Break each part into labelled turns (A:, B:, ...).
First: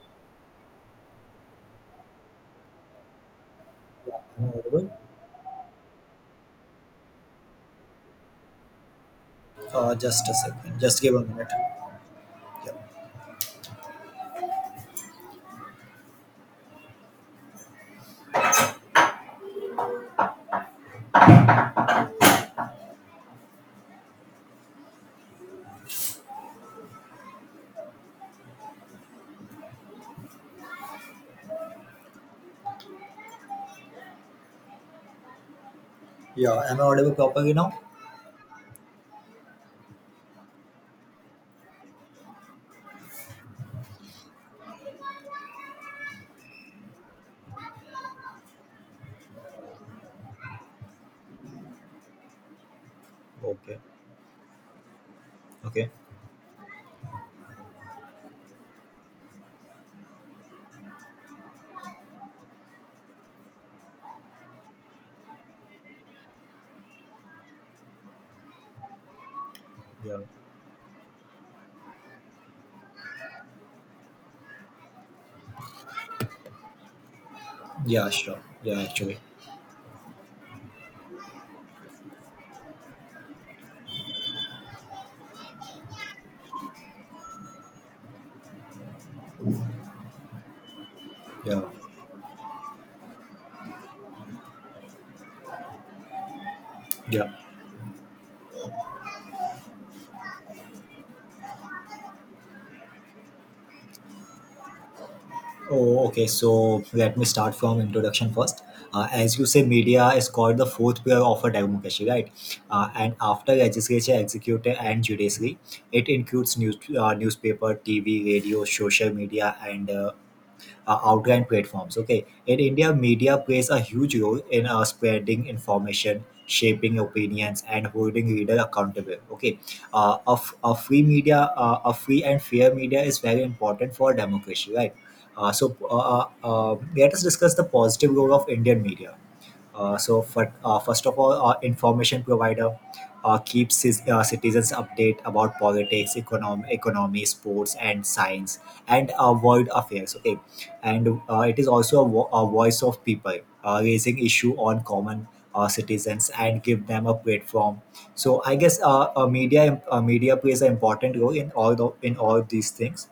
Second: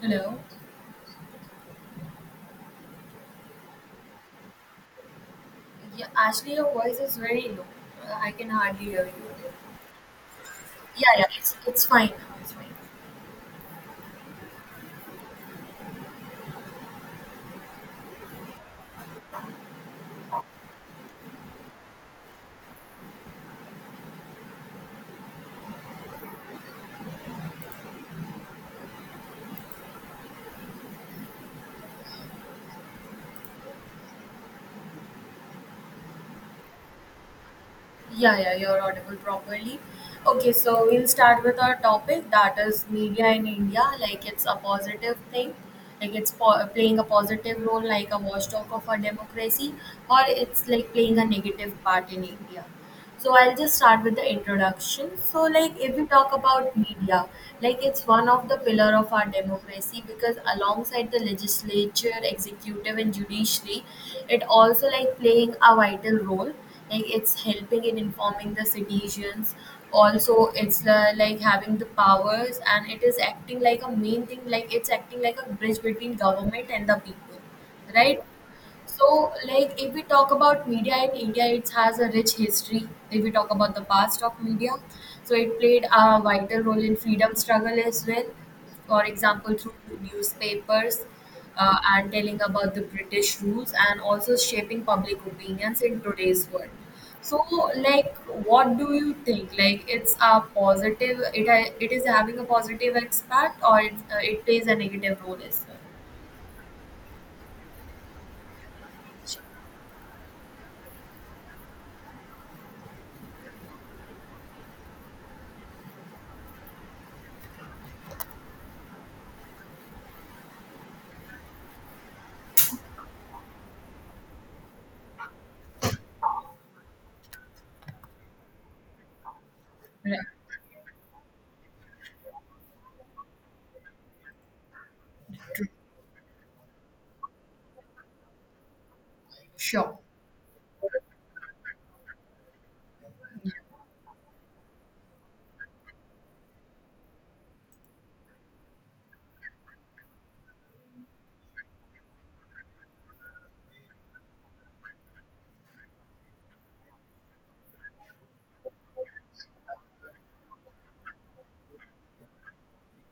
A: Hello.
B: Am I audible?
A: Yeah, actually, your voice is very low. I can hardly hear you.
B: Just a second. Just
A: Yeah,
B: give a
A: yeah,
B: minute.
A: it's fine now. It's fine.
B: Yeah. Yeah. Am I audible properly now?
A: Yeah, yeah, you're audible properly. Okay, so we'll start with our topic that is media in India. Like it's a positive thing, like playing a positive role, like a watchdog of our democracy, or it's like playing a negative part in India. So I'll just
B: Okay.
A: start with the introduction. So like
B: Okay.
A: if we talk about media, like it's one of the pillar of our democracy because alongside the legislature, executive and judiciary, it also like playing a vital role, like it's helping in informing the citizens,
B: Yeah.
A: also it's like having the powers and it is acting like a main thing, like it's acting like a bridge between government and the people,
B: Yeah.
A: right.
B: Sure. Yeah. Actually.
A: So, like, if we talk about media in India, it has a rich history. If we talk about the past of media, so it played a vital role in freedom struggle as well. For example, through newspapers,
B: Yeah.
A: and telling about the British rules and also shaping public opinions in today's world.
B: Yeah.
A: So, like, what do you think? Like, it's a positive. It is having a positive impact, or it plays a negative role as well.
B: Oh, okay. So let me start from introduction first. As you say, media is called the fourth pillar of a democracy, right? And after legislature, executive, and judiciary, it includes news, newspaper, TV, radio, social media, and outgoing platforms. Okay, in India, media plays a huge role in spreading information, shaping opinions, and holding reader accountable. Okay.
A: Right.
B: A free and fair media is very important for democracy, right? So, let us discuss the positive role of Indian media. Uh,
A: Sure.
B: so, for, uh, first of all, information provider keeps his citizens update about politics, economy, sports, and science, and world affairs. Okay. And it is also a voice of people raising issue on common citizens and give them a platform. So, I guess media plays an important role in in all these things,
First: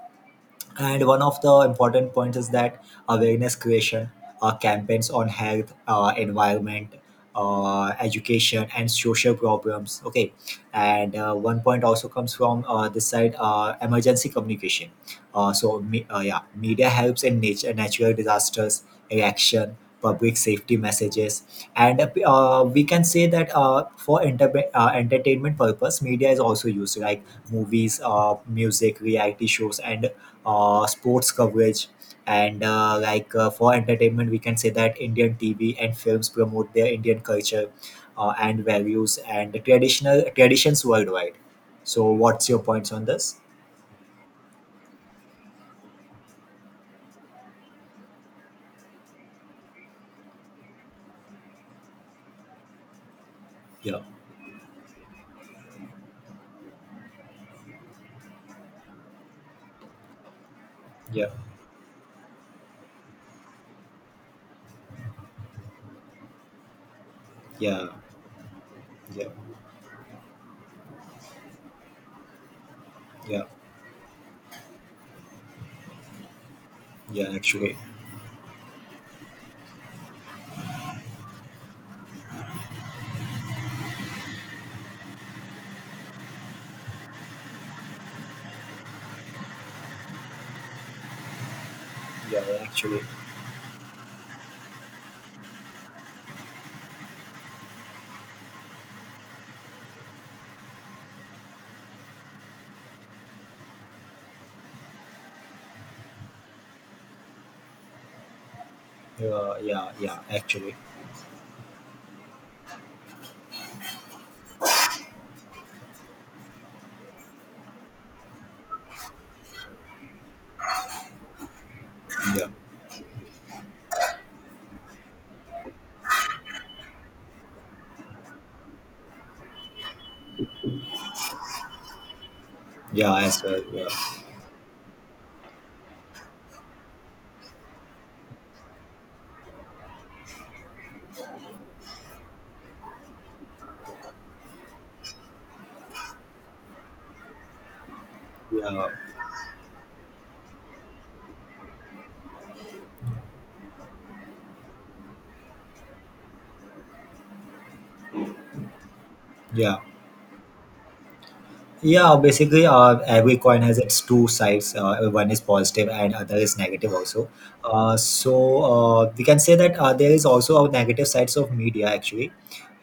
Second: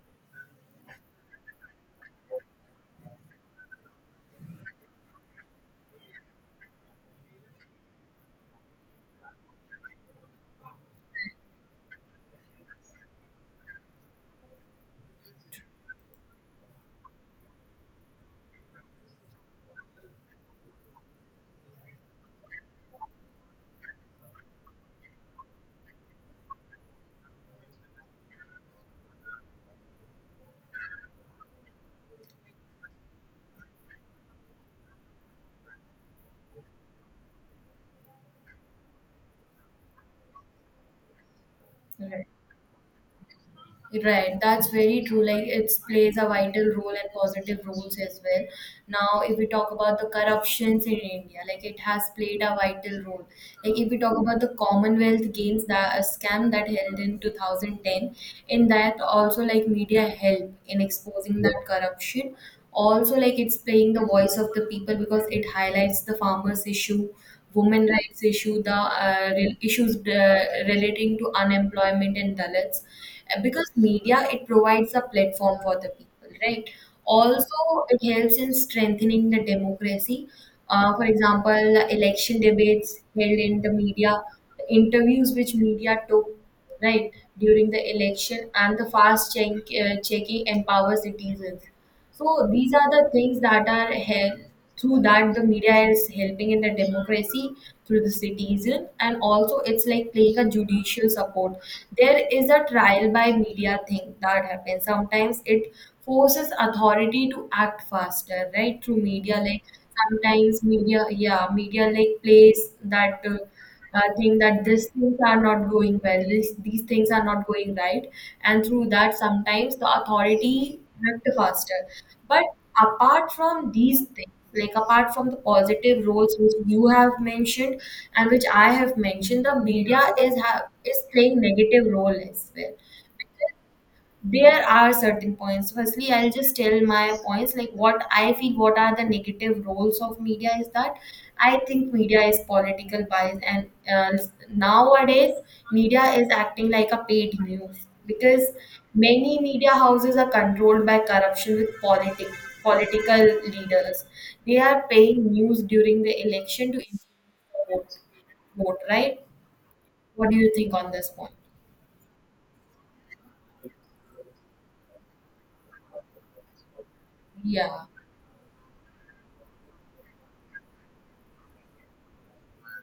B: and one of the important points is that awareness creation, campaigns on health, environment, education, and social problems. Okay. And one point also comes from this side: emergency communication. Yeah, media helps in nature natural disasters reaction, public safety messages. And we can say that for entertainment purpose, media is also used, like movies, music, reality shows, and sports coverage. And for entertainment, we can say that Indian TV and films promote their Indian culture and values and traditional traditions worldwide. So
A: Right.
B: what's your points on this?
A: Right, that's very true. Like it plays a vital role and positive roles as well. Now, if we talk about the corruptions in India, like it has played a vital role. Like if we
B: Yeah.
A: talk about the Commonwealth Games, that a scam that held in 2010, in that also like media help in
B: Yeah.
A: exposing that corruption. Also, like it's playing the voice of the people because it highlights the farmers' issue, women
B: Yeah.
A: rights issue, the
B: Yeah.
A: issues relating to unemployment and Dalits.
B: Yeah.
A: Because media, it provides a platform for the people, right?
B: Yeah,
A: Also,
B: actually.
A: it helps in strengthening the democracy. For example, election debates held in the media, the interviews which media took, right, during the election, and the fast check, checking empowers citizens.
B: Yeah,
A: So these are
B: actually.
A: the things that are help, through that the media is helping in the democracy through the citizen, and also it's like playing a judicial support. There is a trial by media thing that happens. Sometimes it forces authority to act faster, right? Through media,
B: Yeah.
A: like
B: Yeah. Yeah,
A: sometimes
B: actually.
A: media, yeah, media like plays that. Thing that these things are not going well, these things are not going right, and through that, sometimes the authority back to hostel. But
B: Yeah.
A: apart from these things, like apart from the positive roles which you have mentioned and which I have mentioned, the media is playing negative role as well.
B: Yeah, as well. Yeah.
A: There are certain points. So, firstly I'll just tell my points like what I feel, what are the negative roles of media, is that I think media is political bias, and nowadays media is acting like a paid news because
B: Yeah.
A: many media houses are controlled by corruption with political leaders. They are paying news during the election to influence the vote, right.
B: Yeah.
A: What do you think on this point?
B: Yeah, basically, every coin has its two sides. One is positive and other is negative also.
A: Yeah,
B: So, we can say that there is also a negative sides of media actually.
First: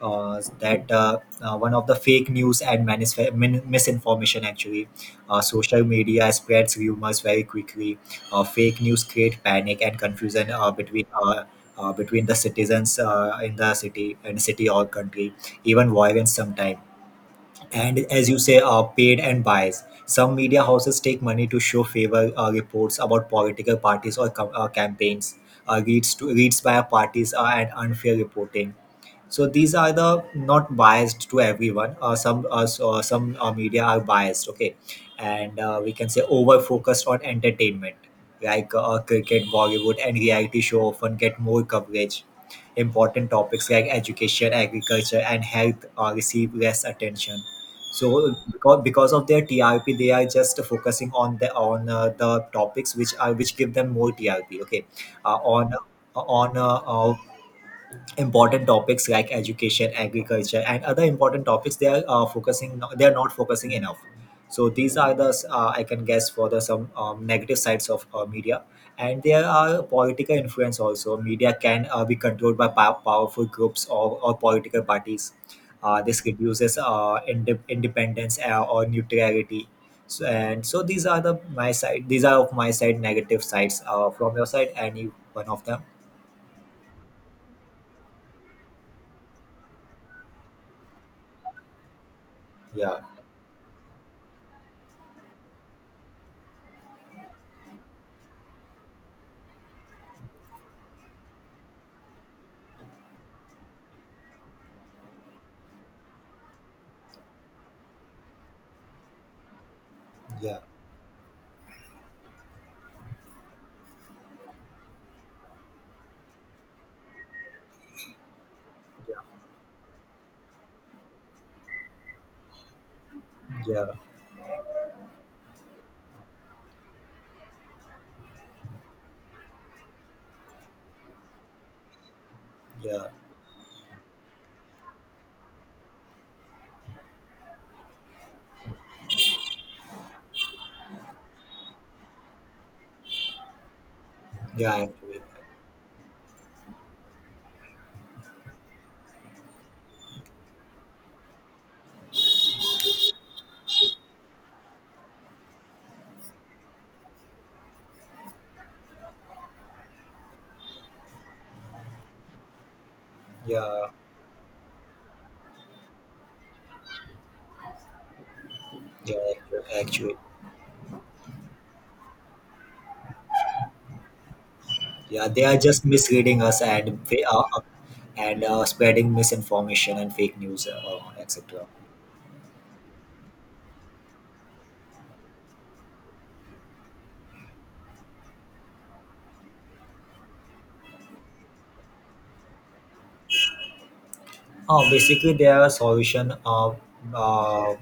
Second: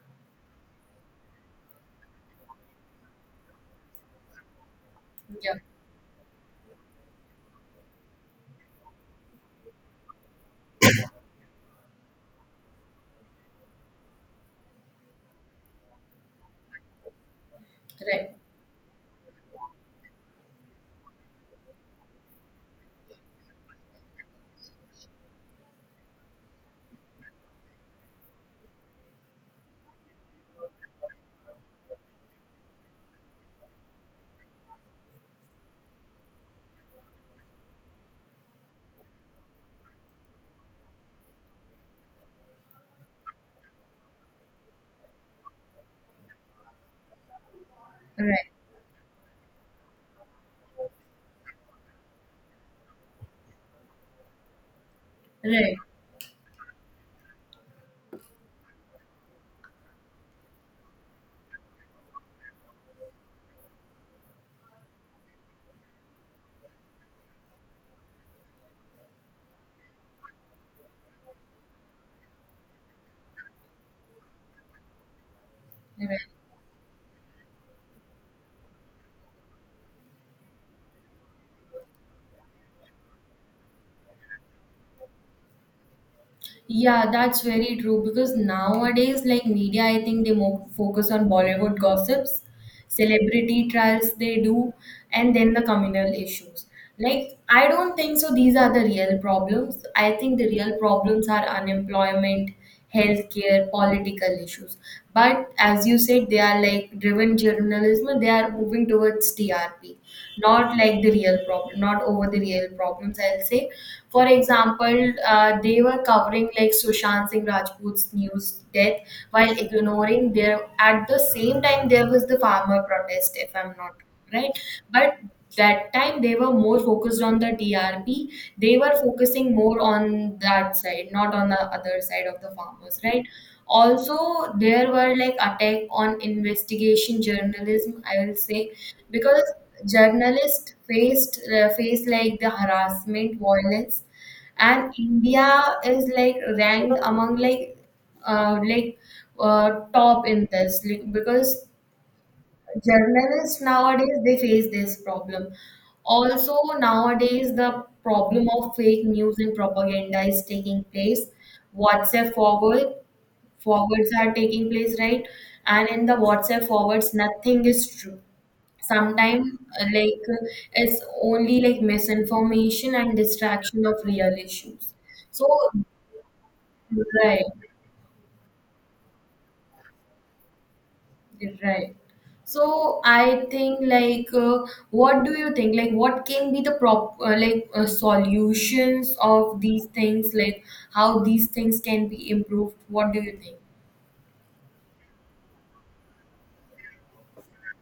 B: That One of the fake news and misinformation actually.
A: yeah,
B: Social media spreads rumors very quickly. Fake news create panic and confusion between the citizens in the city, and city or country, even violence sometimes. And as
A: right,
B: you say, paid and biased, some media houses take money to show favor reports about political parties or campaigns, reads to reads by parties, and unfair reporting. So these are the not biased to everyone. Some media are biased. Okay. And we can say over focused on entertainment, like cricket, Bollywood, and reality show often get more coverage. Important topics like education, agriculture, and health receive less attention. So
A: right.
B: because of their TRP, they are just focusing on the topics which give them more TRP. Okay. uh, on
A: Right.
B: on Important topics like education, agriculture, and other important topics, they are focusing they are not focusing enough. So these are the I can guess for the some negative sides of media. And there are political influence also. Media can be controlled by powerful groups or political parties. This
A: Right.
B: reduces independence or neutrality. So, and so these are the my side, these are of my side negative sides. From your side, any one of them?
A: Yeah, that's very true, because nowadays, like media, I think they more focus on Bollywood gossips,
B: Yeah.
A: celebrity trials they do, and then the communal issues. Like, I don't think so these are the real problems. I think the real problems are unemployment, healthcare, political issues. But as you said, they are like driven journalism, they are moving towards TRP,
B: Yeah.
A: not like the real problem, not over the real problems, I'll say. For example, they were covering like Sushant Singh Rajput's news death while ignoring their, at the same time, there was the farmer protest, if I'm
B: Yeah.
A: not right? But that time they were more focused on the TRP. They were focusing more on that side, not on the other side of the farmers,
B: Yeah,
A: right? Also, there were like attack on investigation journalism, I will say, because journalists faced like the harassment, violence,
B: yeah,
A: and
B: actually.
A: India is like ranked among like uh, like top in this like, because journalists nowadays they face this problem. Also, nowadays the problem of fake news and propaganda is taking place. WhatsApp
B: Yeah,
A: forwards are taking place, right, and in the WhatsApp forwards nothing is true
B: yeah,
A: sometimes,
B: actually.
A: like it's only like misinformation and distraction of real issues.
B: Yeah. They
A: So
B: are just misleading us and
A: right.
B: spreading misinformation and fake news, etc.
A: Right. So I think like, what do you think, like what can be the prop like solutions of these things, like how these things can be improved? What do you think?
B: Basically, there are solution of uh,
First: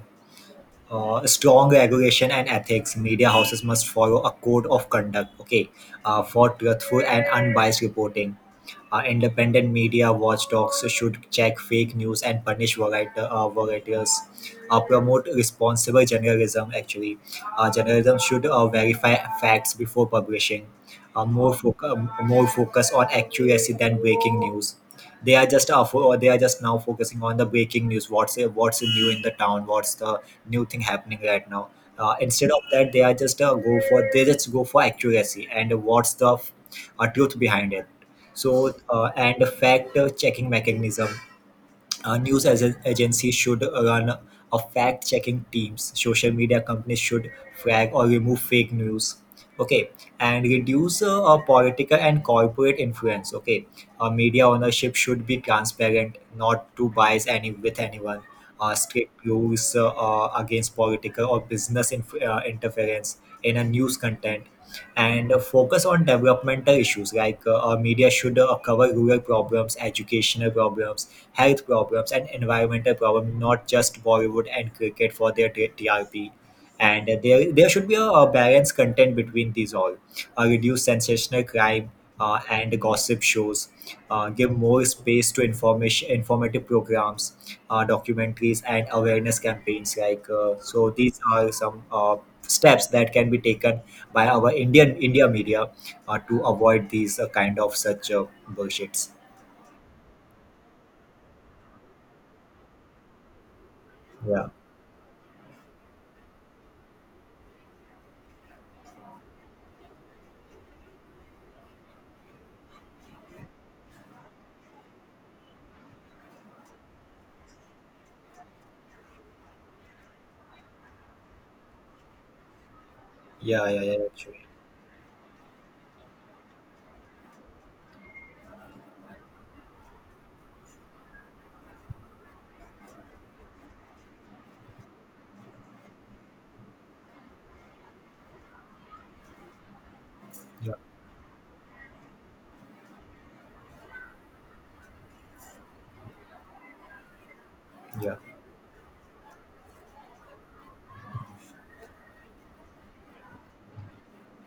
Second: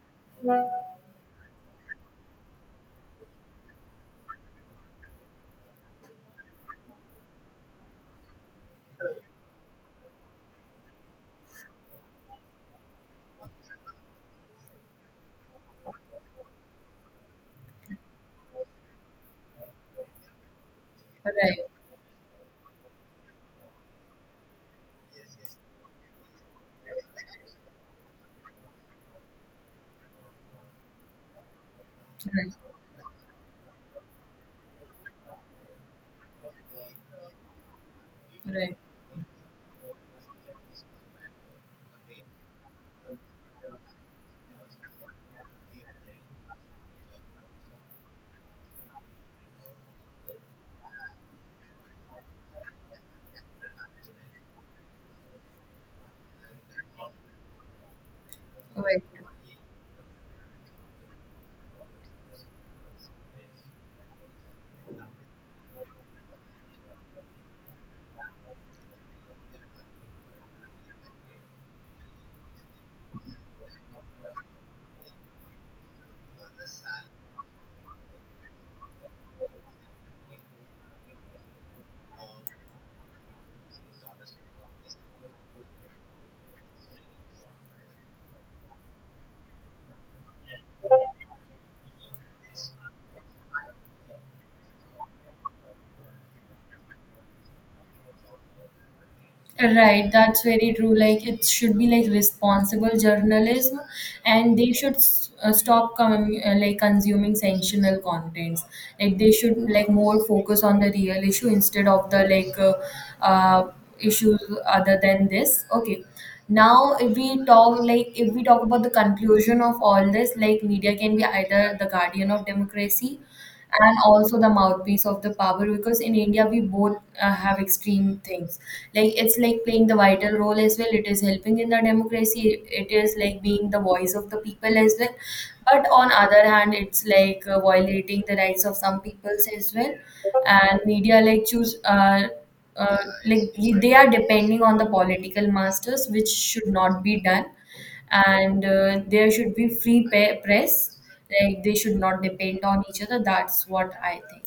B: strong regulation and ethics. Media houses must follow a code of conduct, okay, for truthful and unbiased reporting. Independent media watchdogs should check fake news and punish varietors. Promote responsible journalism, actually. Journalism should verify facts before publishing.
A: Right.
B: More focus on accuracy than breaking news. They are just now focusing on the breaking news. What's new in the town? What's the new thing happening right now? Instead of that, they are just go for they just go for accuracy and what's the truth behind it.
A: Right.
B: so,
A: Right.
B: uh, and a fact checking mechanism. News as agencies should run a fact checking teams. Social media companies should flag or remove fake news. Okay, and reduce political and corporate influence. Okay. Media ownership should be transparent, not to bias any with anyone.
A: Right.
B: Strict rules against political or business interference in a news content. And focus on developmental issues, like our media should cover rural problems, educational problems, health problems, and environmental problems, not just Bollywood and cricket for their TRP. And there should be a balanced content between these all. Reduce sensational crime and gossip shows. Give more space to information informative programs, documentaries, and awareness campaigns. So these are some steps that can be taken by our India media to avoid these kind of such bullshits.
A: Right, that's very true. Like it should be like responsible journalism,
B: Yeah,
A: and they should stop like consuming sensational contents. Like they should like more focus on the real issue instead of the uh, issues other than this. Okay, now if we talk like, if we talk about the conclusion of all this, like media can be either the guardian of democracy
B: yeah, yeah, yeah.
A: and
B: Sure.
A: also the mouthpiece of the power, because in India we both have extreme things, like it's like playing the vital role as well, it is helping in the democracy, it is like being the voice of the people as well, but on other hand it's like violating the rights of some peoples as well,
B: Yeah,
A: and media like choose like they are depending on the political masters, which should not be done,
B: yeah.
A: and there should be free press, like they should not depend on each other. That's what I think.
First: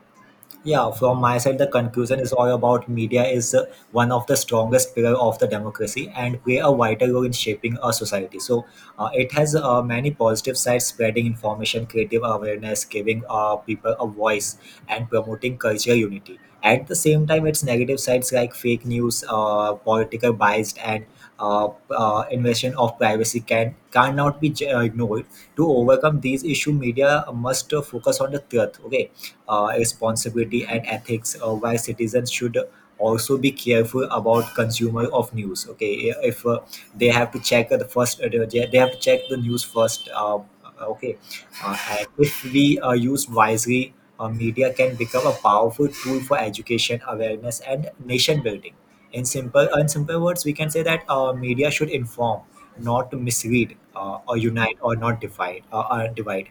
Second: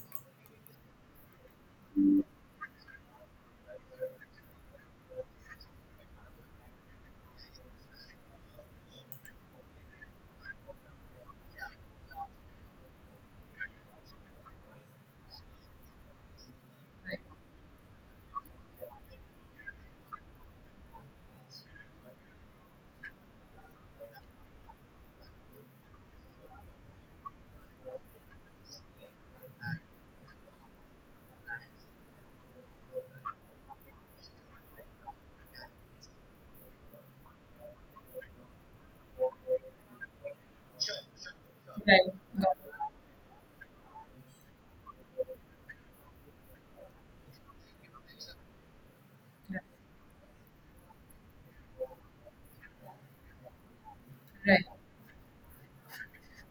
B: Yeah, from my side, the conclusion is all about media is one of the strongest pillar of the democracy and play a vital role in shaping our society. So it has many positive sides: spreading information, creative awareness, giving people a voice, and promoting cultural unity. At the same time, its negative sides like fake news, political bias, and invasion of privacy cannot be ignored. To overcome these issues, media must focus on the truth. Okay. Responsibility and ethics, why citizens should also be careful about consumer of news. Okay. If they have to check the first They have to check the news first. Okay.
A: Right,
B: And if
A: got
B: we use wisely, media can become a powerful tool for education, awareness, and nation building.
A: it.
B: In simple words, we can say that media should inform not mislead, or
A: Right,
B: unite or not divide or divide.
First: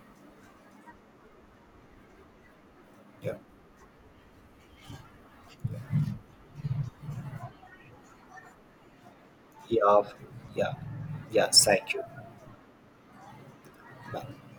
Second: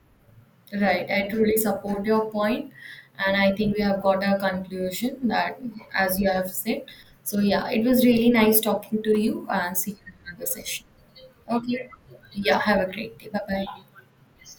A: right, I truly support your point,
B: Yeah.
A: and I think we have got a conclusion that, as you have said. So yeah, it was really nice talking to you, and see
B: Yeah,
A: you in another
B: yeah,
A: session.
B: yeah.
A: Okay,
B: Thank you.
A: yeah, have a great day, bye bye.
B: Bye.